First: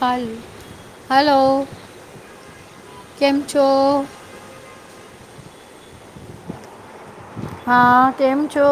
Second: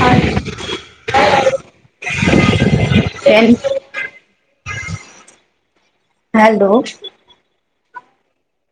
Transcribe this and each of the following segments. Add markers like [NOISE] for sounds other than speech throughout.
હ એમ હલો! કેમ છો? હાલો! હા, કેમ છો?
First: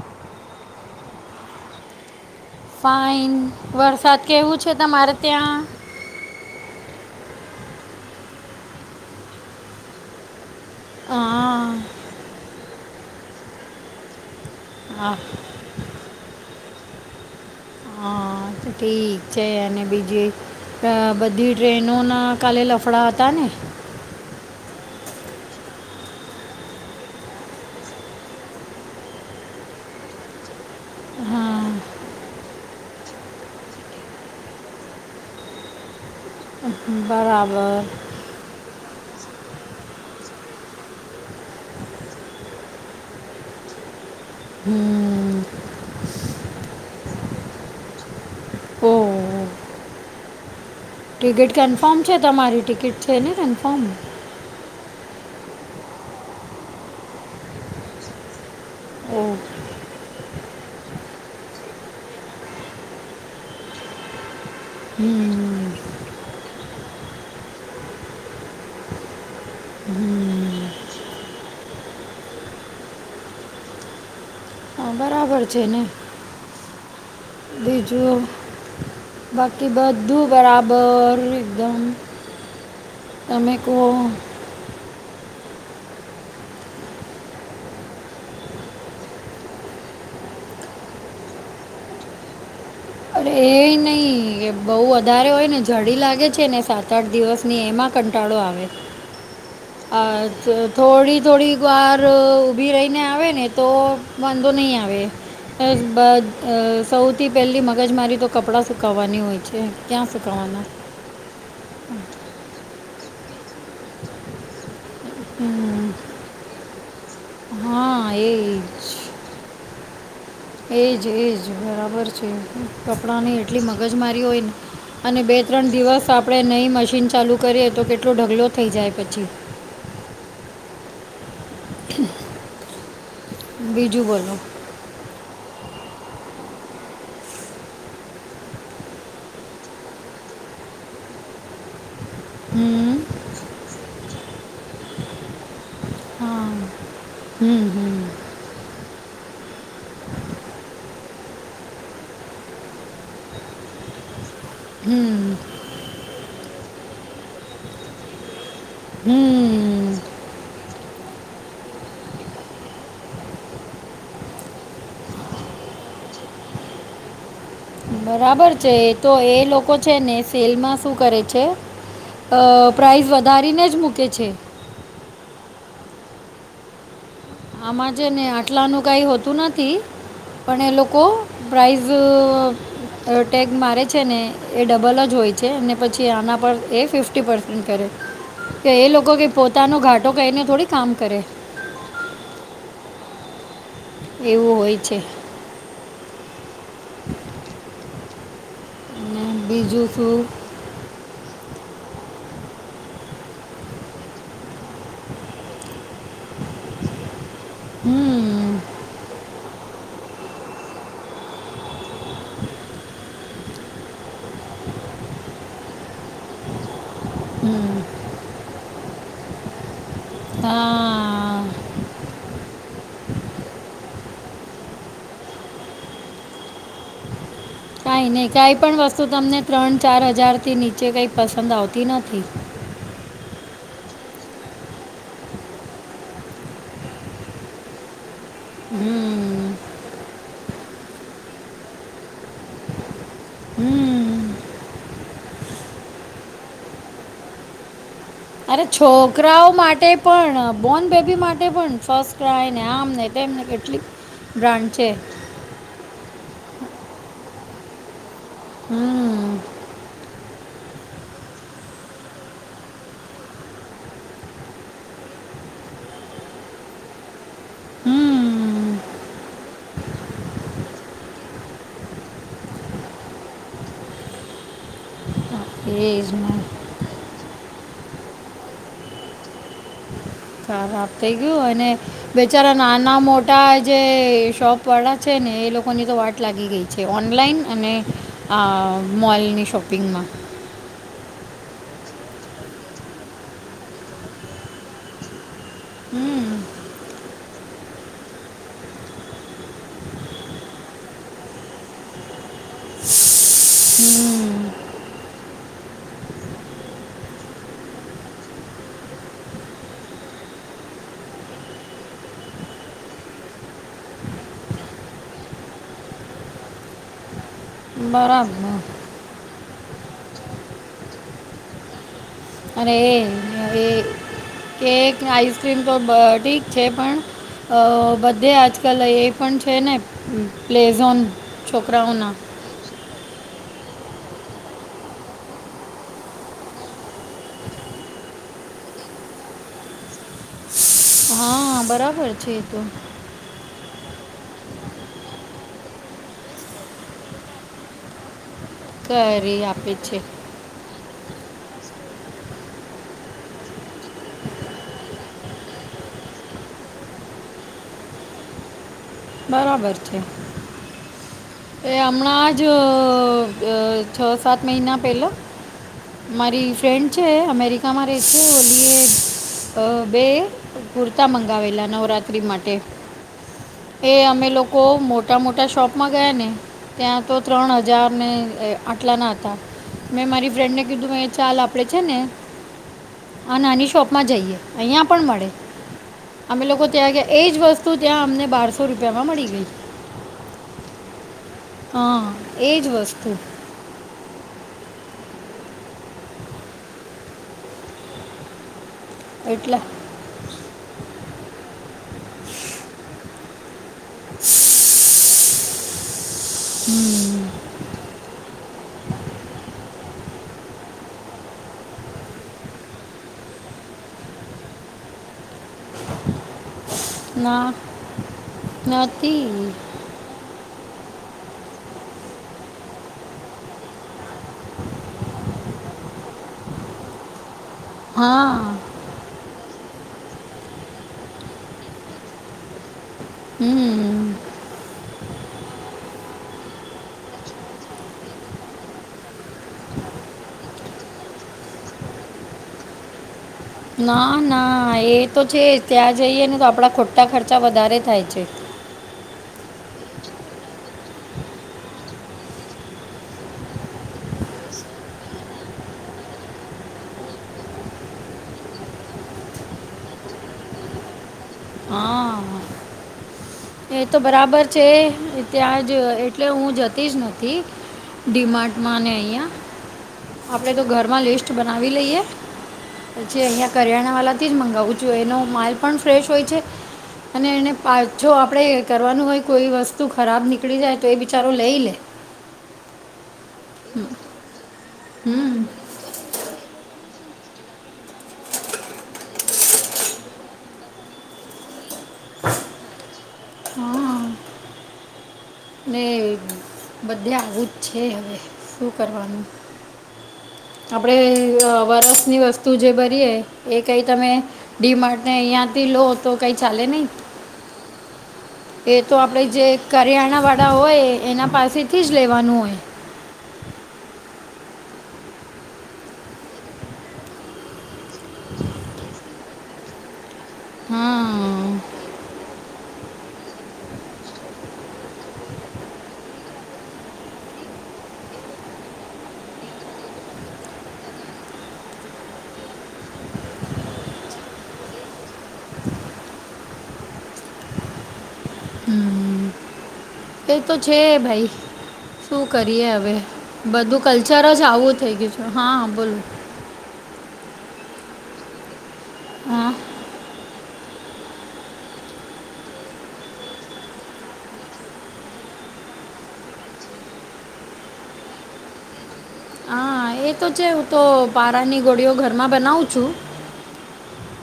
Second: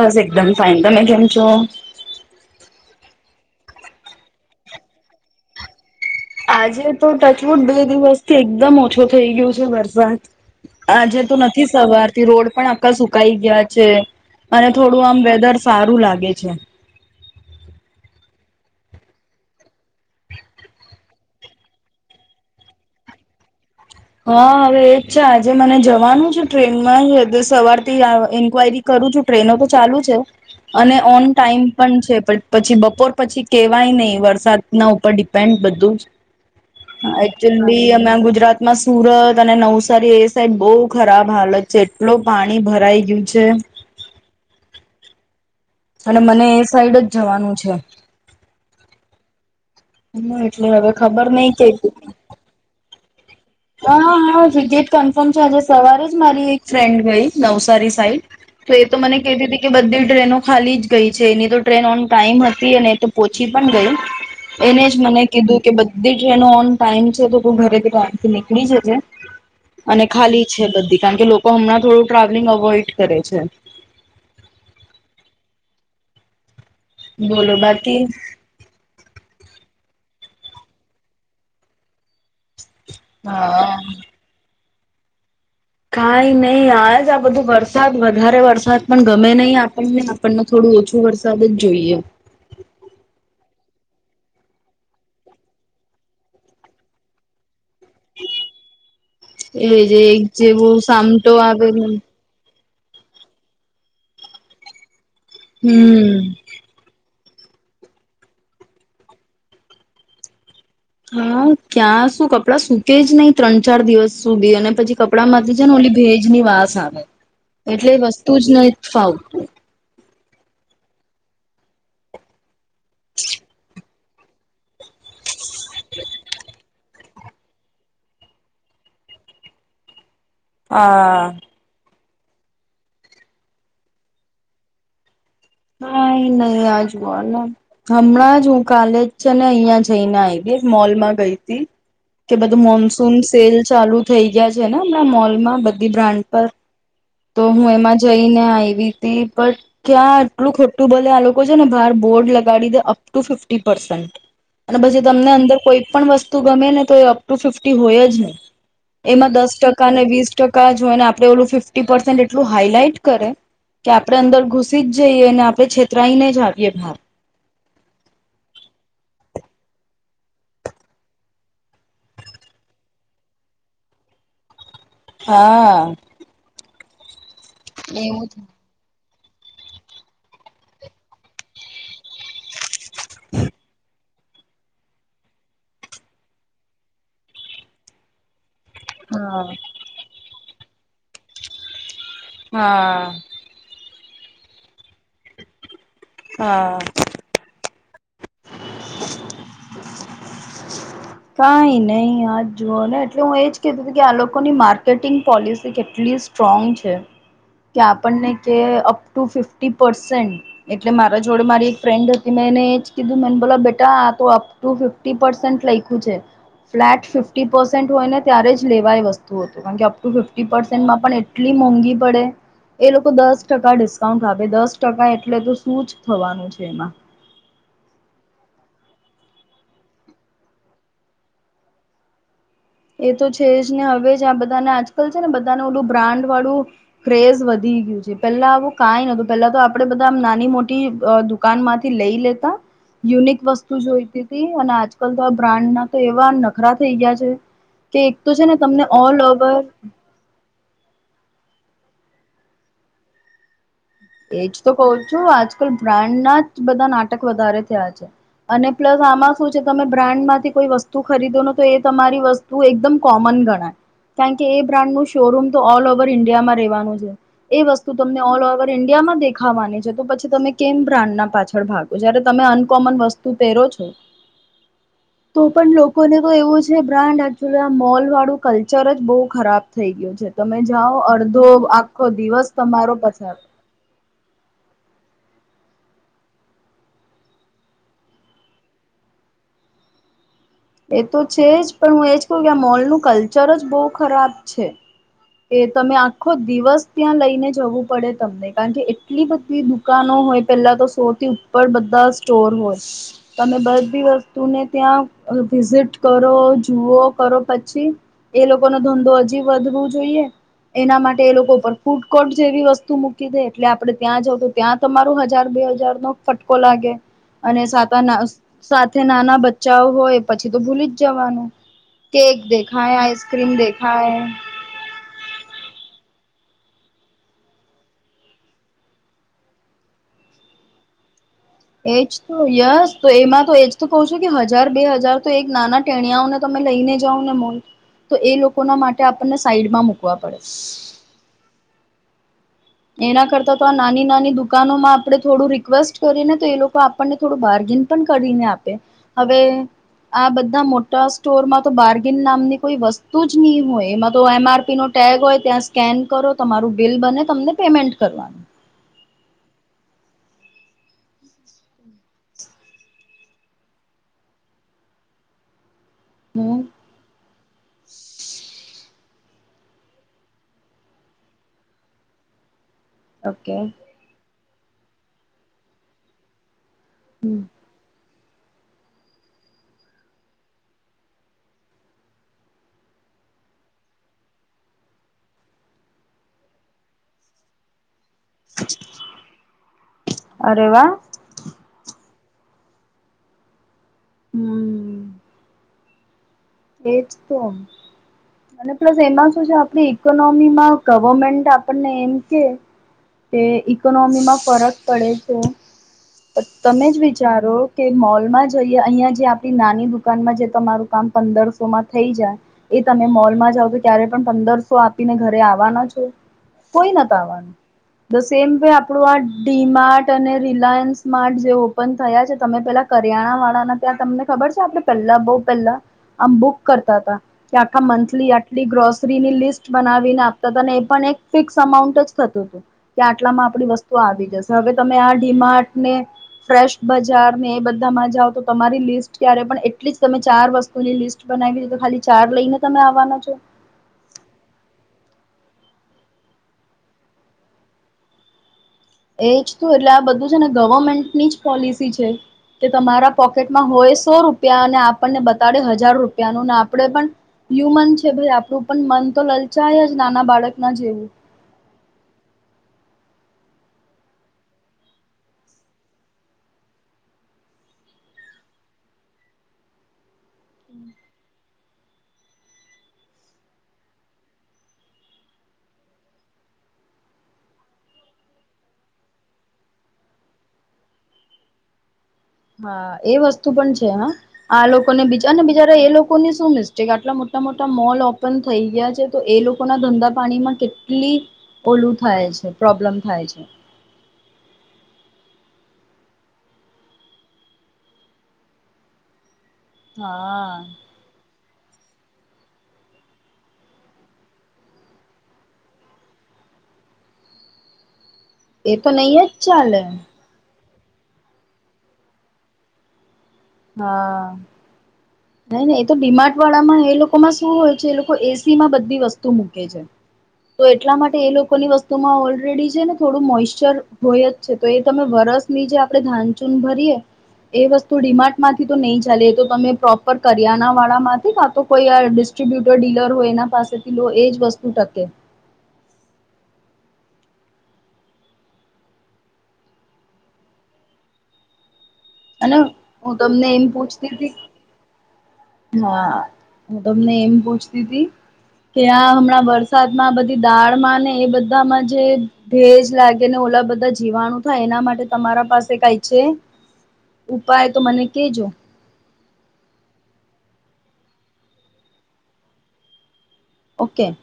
બસ, એકદમ ફાઇન. તમે કેમ છો? ફાઇન. વરસાદ કેવું છે તમારે ત્યાં? આજે તો ટચવું જ બે દિવસથી એકદમ ઓછો થઇ ગયું છે વરસાદ. આજે તો નથી હા સવારતી રોડ પણ આખા સુકાઈ ગયા છે. અને થોડું, હા આમ વેધર સારું લાગે છે. હા ઠીક છે. ને બીજી.. બધી ટ્રેનો ના કાલે લફડા હતા ને? હા, હવે એજ છે. આજે મને જવાનું છે ટ્રેનમાં સવાર થી જ એન્ક્વાયરી કરું છું. ટ્રેનો તો ચાલુ છે. અને ઓન ટાઈમ હા પણ છે, પણ પછી બપોર પછી કેવાય નઇ વરસાદ ના ઉપર ડિપેન્ડ બધું જ બરાબર એકચુલી અમે ગુજરાત માં સુરત અને નવસારી એ સાઈડ બહુ ખરાબ હાલત છે, એટલો પાણી ભરાઈ ગયું છે. હમ અને મને એ સાઈડ જ જવાનું છે. ઓ હમ એટલે હવે ખબર ટિકિટ નહ કે કન્ફર્મ છે તમારી? ટિકિટ છે ને? કન્ફર્મ હ હ ટિકિટ કન્ફર્મ છે. આજે સવારે જ મારી એક ફ્રેન્ડ ગઈ નવસારી સાઈડ તો એ તો મને ઓ કેતીતી કે બધી ટ્રેનો ખાલી જ ગઈ છે. એની તો ટ્રેન ઓન ટાઈમ હતી અને એતો પોચી પણ ગય. એને જ મને કીધું કે બધી ટ્રેનો ઓન ટાઈમ છે. તો તું ઘરેથી પો નીકળી જજે. અને ખાલી છે બધી કારણ કે લોકો હમણાં થોડું ટ્રાવેલિંગ અવોઈડ કરે છે. હા, બરાબર છે ને? બોલો વિજુ બાકી બાકી બધું બરાબર એકદમ. તમે હા ઓ [UNINTELLIGIBLE] કઈ નઇ આજ આ બધું વરસાદ. વધારે વરસાદ પણ ગમે નહી આપણને આપણને થોડું ઓછું વરસાદ જ જોઈએ. અરે એ નહિ એ બહુ વધારે હોય ને જડી લાગે છે ને સાત- આઠ દિવસની એમાં કંટાળો આવે. એ જે એક આજ જેવો થોડી સામટો થોડી આવે વાર ઊભી રહીને આવે ને તો વાંધો નહીં આવે બ હમ અ સૌથી પેલી મગજ મારી તો કપડાં સુકવાની હોય છે ક્યાં સુકાવાના હા ક્યાં શું કપડાં સુકે જ નહી. ત્રણ ચાર દિવસ સુધી અને પછી કપડા માંથી છે ને ઓલી ભેજ ની વાસ આવે એટલે હા વસ્તુ એ જ નય ફાવ એજ એજ બરાબર છે. કપડાં ની એટલી મગજ મારી હોય ને અને બે ત્રણ દિવસ આપણેે નઈ મશીન ચાલુ કરીએ. તો કેટલો ઢગલો થઈ જાય પછી. આ બીજું બોલો. કાઈ નઇ. આ જવો હમણાં જ હું કાલેજ છે ને અહિયાં જઈને આવી મોલમાં ગઈતી. કે બધું હમ મોનસૂન સેલ ચાલુ થઈ ગયા છે ને હમણાં મોલમાં, બધી બ્રાન્ડ હા પર તો હમ હું હમ એમાં જઈને આયવી તી. પટ ક્યાં આટલું ખોટું બલે. આ લોકો છે ને બહાર બોર્ડ લગાડી દે અપ ટુ ફિફી પરસન્ટ. અને પછી હમ તમને અંદર કોઈ પણ વસ્તુ ગમે ને તો એ અપ ટુ ફિફ્ટી હોય જ નહી એમાં દસ ટકા હમ ને વીસ ટકા જોઈ ને આપડે ઓલું ફિફ્ટી પસેન્ટ એટલું હાઈલાઈટ કરે કે આપડણે અંદર ઘુસી જ જઈએ અને આપણે છેતરાઈને જ આવીએ બહાર બરાબર છે તો એ લોકો છે ને સેલમાં શું કરે છે. પ્રાઇઝ વધારીને જ મૂકે છે. હા આમાં જે ને આટલા નું કઈ હોતું નથી. પણ એ લોકો પ્રઇઝ ટેગ મારે છે ને એ ડબલ જ હોય છે અને પછી આના પર એ ફિફ્ટી પસન્ટ કરે કે એ લોકો કે હા પોતાનો ઘાટો કહીને થોડી કામ કરે હા એવું હોય છે. હા હ [INAUDIBLE] અને બીજું શું? [INAUDIBLE] કઈ નહી આજ જુઓ ને એટલે હું એજ કીધું તું કે આ લોકોની માર્કેટિંગ પોલિસી કેટલીસ્ટ સ્ટ્રોંગ છે કે આપણને હમ્મ, કે ટ ફફ એટલે મારા જોડે મારી એક ફ્રેન્ડ હતી મેંને જ કીધું. બલ બેટા આ અપ ટુ ફિફી પરસેન્ટ લખ છે. ફ્લેટ ફિફી હમ્મ. પસેન્ટ હોય ને ત્યારે જ લેવાય વસ્તુ હતું કારણ કે અપ ટુ ફિફી પસેન્ટમાં પણ હા. એટલી મોંઘી પડે એ લોકો દસ ટકા ડિસ્કાઉન્ટ આપે દસ ટકા એટલે તો શું જ થવાનું છે એમાં કંઈ નહી કઈ પણ વસ્તુ તમને ત્રણ ચાર હજાર થી નીચે કઈ પસંદ આવતી નથી એ તો છે જ ને હવે જ આ બધાને આજકાલ છે ને બધાનું ઓલું બ્રાન્ડ વાળું. ક્રેઝ વધી ગયું છે પેલા આવું કંઈ નતું હમ્મ, પેલા તો આપડે બધામ નાની મોટી દુકાન માંથી લઈ લેતા યુનિક વસ્તુ હમ્મ. જોઈતી હતી અને આજકાલ તો આ બ્રાન્ડના તો એવા નખરા થઈ ગયા છે. કે એક તો છે ને અરે તમને ઓલ છોકરાઓ ઓવર માટે પણ બોર્ન બેબી માટે પણ ફસ્ટ ક્રાય ને આમ ને તેમને કેટલીક એજ તો કહઉ છું આજકાલ બ્રાન્ડના જ બધા નાટક વધારે થયા છે. અને પ્લસ હમ્મ, આમાં શું છે તમે બ્રાન્ડ માંથી કોઈ વસ્તુ ખરીદો ન તો એ તમારી વસ્તુ એકદમ કોમન ગણાય કારણ કે એ બ્રાન્ડ નું શોરૂમ તો ઓલ ઓવર ઇન્ડિયામાં રહેવાનું છે એ વસ્તુ તમને ઓલ ઓવર. હમ્મ. ઇન્ડિયામાં દેખાવાની છે તો પછી તમે કેમ બ્રાન્ડ પાછળ ભાગો જયારે તમે અનકોમન વસ્તુ પહેરો છો. તો હા, પણ એ લોકોને તો ને. એવું જ જે બ્રાન્ડ એકચુલી મોલ વાળું કલ્ચર જ બહુ ખરાબ થઇ ગયું છે. તમે ખરાબ જાઓ થઈ અડધો ગયું અને આખો દિવસ બેચારા નાના તમારો પછાર મોટા જે શોપ વાળા છે ને એ લોકોની તો વાત લાગી ગઈ છે ઓનલાઈન અને આ મોલની શોપિંગમાં એ તો છે જ પણ હું એજ કહ કે આ મોલનું કલ્ચર જ બહુ ખરાબ છે. એ તમે હમ આખો દિવસ ત્યાં લઈને જવું પડે તમને કારણ કે એટલી બધી દુ કા ન હોય પેલા તો સોથી ઉપર બધા સ્ટોર હોય. તમે બધી વસ્તુને હમ ત્યાં વિઝિટ કરો જુઓ કરો પછી એ લોકો નો ધંધો હજી વધવો જોઈએ એના માટે એ લોકો પર ફૂડ કોર્ટ જેવી વસ્તુ મૂકી દે એટલે આપડણે ત્યાં જઉ તો ત્યાં તમાર હજાર બે હજાર નો ફટકો લાગે અને બરાબર સાતા નાના બચ્ચાઓ હોય પછી તો ભૂલી જ જવાનું કેક અરે દેખાય એ આઇસક્રીમ એ દેખાય. કેક આઈસક્રીમ તો ઠીક છે પણ. અ બધે આજકલ એ પણ છે ને પ્લેઝોન. એજ છોકરાઓના તો યસ તો એમાં તો એજ તો કહું છું કે હજાર બે હજાર તો એક નાના ટેણીયાઓને તમે લઈને જાવ ને મન તો એ લોકો ના માટે આપણને સાઈડમાં મુકવા પડે. હા બરાબર છે એતો. એના કરતા તો આ નાની નાની દુકાનો માં આપડે થોડું રિક્વેસ્ટ કરીએ ને તો એ લોકો તમને થોડું બારગિન પણ કરીને આપે કરી હવે આપે છે આ બધા મોટા. સ્ટોરમાં તો બાર્ગિન નામની કોઈ વસ્તુ જ નહી હોય એમાં તો એમ આરપી નો ટેગ હોય ત્યાં. સ્કેન કરો તમારું બિલ બને તમને પેમેન્ટ કરવાનું. બરાબર છે. એ હમણાં જ છ સાત મહિના પહેલા. મારી હમ ફ્રેન્ડ છે અમેરિકામાં રહે છે ઓલી એ બે. કુર્તા મંગાવેલા નવરાત્રી માટે. ઓકે. એ અમે લોકો મોટા મોટા શોપમાં ગયા ને ત્યાં તો હમ ત્રણ હજાર. હજાર ને આટલા ના હતા. મેં મારી ફ્રેન્ડને કીધું ચાલ આપડે છે ને. આ નાની શોપ માં જઈએ અહિયા પણ મળે અમે લોકો ત્યાં ગયા એજ વસ્તુ ત્યાં અમને બારસો રૂપિયા માં મળી ગઈ. અરે વાહ. હા એજ વસ્તુ. હમ. એજ તો અને પ્લસ એમાં શું છે એટલા આપડી ઇકોનોમી માં ગવર્મેન્ટ આપણને એમ કે ઇકોનોમી માં ફરક પડે છે તમે જ વિચારો. કે મોલમાં જઈએ અહિયા જે આપણી નાની દુકાનમાં જે તમારું કામ પંદરસોમાં થઈ જાય. એ તમે મોલ માં જાવ તો કયારે પણ પંદરસો આપીને ઘરે આવવાના છો. કોઈ નથ ના આવવાનું તો સેમ આપણું આ નથી. ડીમાટ. અને રિલાયન્સ માર્ટ જે ઓપન થયા છે તમે પેલા કરિયાણા વાળાના ત્યાં તમને ખબર છે આપણે. પેલ્લા બહુ પેલ્લા આમ બુક કરતા હતા આખા મંથલી હા, આટલી ગ્રોસરીની લિસ્ટ. બનાવીને આપતા હતા એ પણ એક ફિક્સ અમાઉન્ટ જ થતું હતું કે આટલામાં આપડી વસ્તુ હમ્મ. આવી જશે. હવે તમે આ ડીમાટને. ફ્રેશ બજાર ને એ બધામાં જાઓ તો તમારી લિસ્ટ ક્યારે પણ એટલી જ તમે ચાર વસ્તુ. લિસ્ટ બનાવી છે તો ખાલી ચાર લઈને તમે આવવાનો છો. ના ના એ તો છે જ ત્યાં જઈએ ને તો આપડા ખોટા ખર્ચા વધારે થાય છે. એજ તું એટલે આ બધું છે ને ગવર્મેન્ટની જ પોલિસી છે. તે તમારા પોકેટમાં હોય સો રૂપિયા અને આપણને બતાડે હજાર રૂપિયાનું ને આપણેે પણ. હ્યુમન છે ભાઈ આપણું પણ મન તો લલચાય જ નાના બાળક ના જેવું. હા, એ તો બરાબર છે ત્યાં જ એટલે હું જતી જ નથી. ડીમાટમાં ને અહીંયા આપડે તો ઘરમાં લિસ્ટ બનાવી લઈએ પછી અહિયાં કરિયાણા વાળાથી જ મંગાવું છું એનો માલ પણ ફ્રેશ હોય છે. અને એને પાછો આપ [UNINTELLIGIBLE] કરવાનું હોય કોઈ વસ્તુ ખરાબ નીકળી જાય તો એ બિચારો લઈ લે હા એ વસ્તુ પણ છે હા આ લોકોને બીજા અને હમ્મ, બીજ એ લોકો. લોકોને શું મિસ્ટેક આટલા મોટા મોટા મોલ ઓપન થઈ ગયા છે તો એ લોકો ના ધંધા પાણીમાં કેટલી. ઓલું થાય છે પ્રોબ્લેમ થાય છે. હા. [INAUDIBLE] બધે આવું જ છે હવે શું કરવાનું. હા. આપણે વરસની વસ્તુ જે ભરીએ એ કંઈ તમે. ડી માર્ટને અહિયાંથી લો તો કઈ ચાલે નહી એ તો નહી આપણે જ જે ચાલે કરિયાણાવાળા હોય એના પાસેથી જ લેવાનું હોય હા. નઈ નઈ એ તો ડી માર્ટ વાળામાં એ લોકોમાં શું હોય છે એ લોકો એસી માં બધી વસ્તુ મૂકે છે. તો એટલા માટે એ લોકો એ હા લોકોની વસ્તુમાં ઓલરેડી છે ને થોડું મોઈશ્ચર હોય જ છે તો એ તમે વરસ ની જે આપણે ધા એમ ભરીયે એ વસ્તુ ડી માર્ટ માંથી તો નહીં ચાલે તો તમે પ્રોપર કરિયાના વાળામાંથી કા તો કોઈ ડિસ્ટ્રીબ્યુટર ડીલર હોય એના પાસે તો એ જ વસ્તુ ટકે હમ્મ. એ તો છે ભાઈ શું અને કરીએ હવે હું તમને એમ બધું પૂછતી કલ્ચર હતી જ આવું થઈ ગયું છે. હા હું તમને એમ પૂછતી હતી કે આ હમણાં હા વર્ષ વરસાદ માં બધી દાળમાં ને એ બધામાં જે ભેજ લાગે ને ઓલા બધા જીવાણું થાય એના માટે તમારા પાસે કઈ છે. ઉપાય તો મને કેજો હા એ તો છે હું તો પારાની ગોળીઓ ઘરમાં બનાવું છું. ઓકે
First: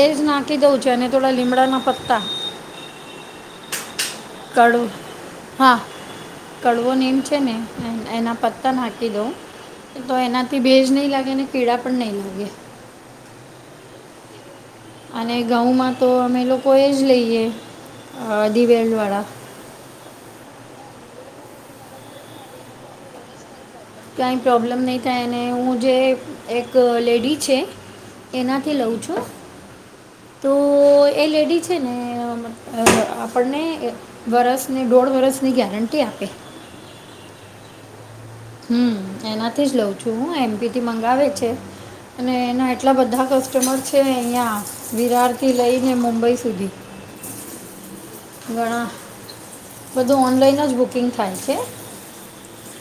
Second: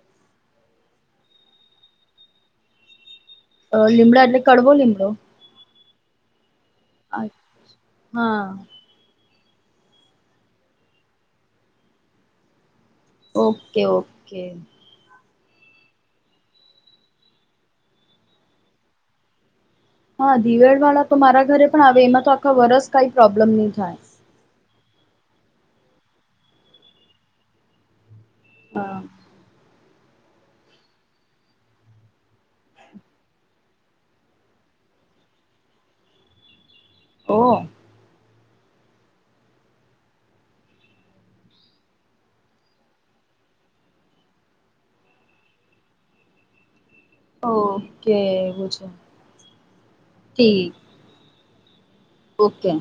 એ સ નાકી દઉ ચેને થોડા લીમડા ના પત્તા [UNINTELLIGIBLE] લીમડા એટલે કડવો કળું લીમડો હા કડવો નેમ છે ને એના હા પતા નાખી દો તો એનાથી ભેજ નહીં લાગે કીળા પણ નહીં લાગે ઓકે ઓકે અને ઘઉંમાં તો અમે લોકો એ જ લઈએ દિવેલ વાળા હા દિવેડ વાળા તો મારા ઘરે પણ આવે એમાં તો આખા વરસ કઈ પ્રોબ્લેમ નહી થાય. કાંઈ પ્રોબ્લેમ નહીં થાય અને હું જે એક લેડી છે. એનાથી લઉં હા છું તો તો એ લેડી છે ને આપણને વરસ ની દોઢ વરસની ગેરંટી આપે છે. ઓ હમ્મ એનાથી જ લઉં છું હું એમપીથી મંગાવે છે. અને એના એટલા બધા કસ્ટમર છે અહિયાં વિહાર થી લઈને મુંબઈ સુધી ઓકે એવું છે ઘણા બધું ઓનલાઈન જ ઠીક બુકિંગ થાય છે. ઓકે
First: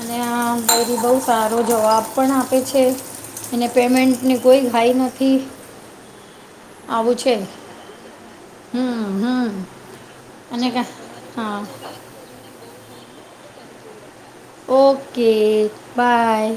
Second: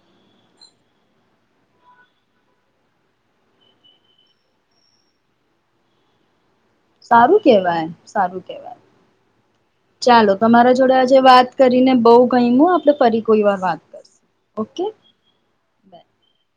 અને આ પણ બહું સારો જવાબ પણ આપે છે. અને પેમેન્ટને કોઈ હાઈ નથી આવું છે સારું કેવાય સારું કેવાય હમ હમ ચાલો અને તમારા કા- જોડે આજે વાત હા કરીને બહું ગઈમુ હો આપદે ફરી કોઈ વાર વાત કરશું. Okay bye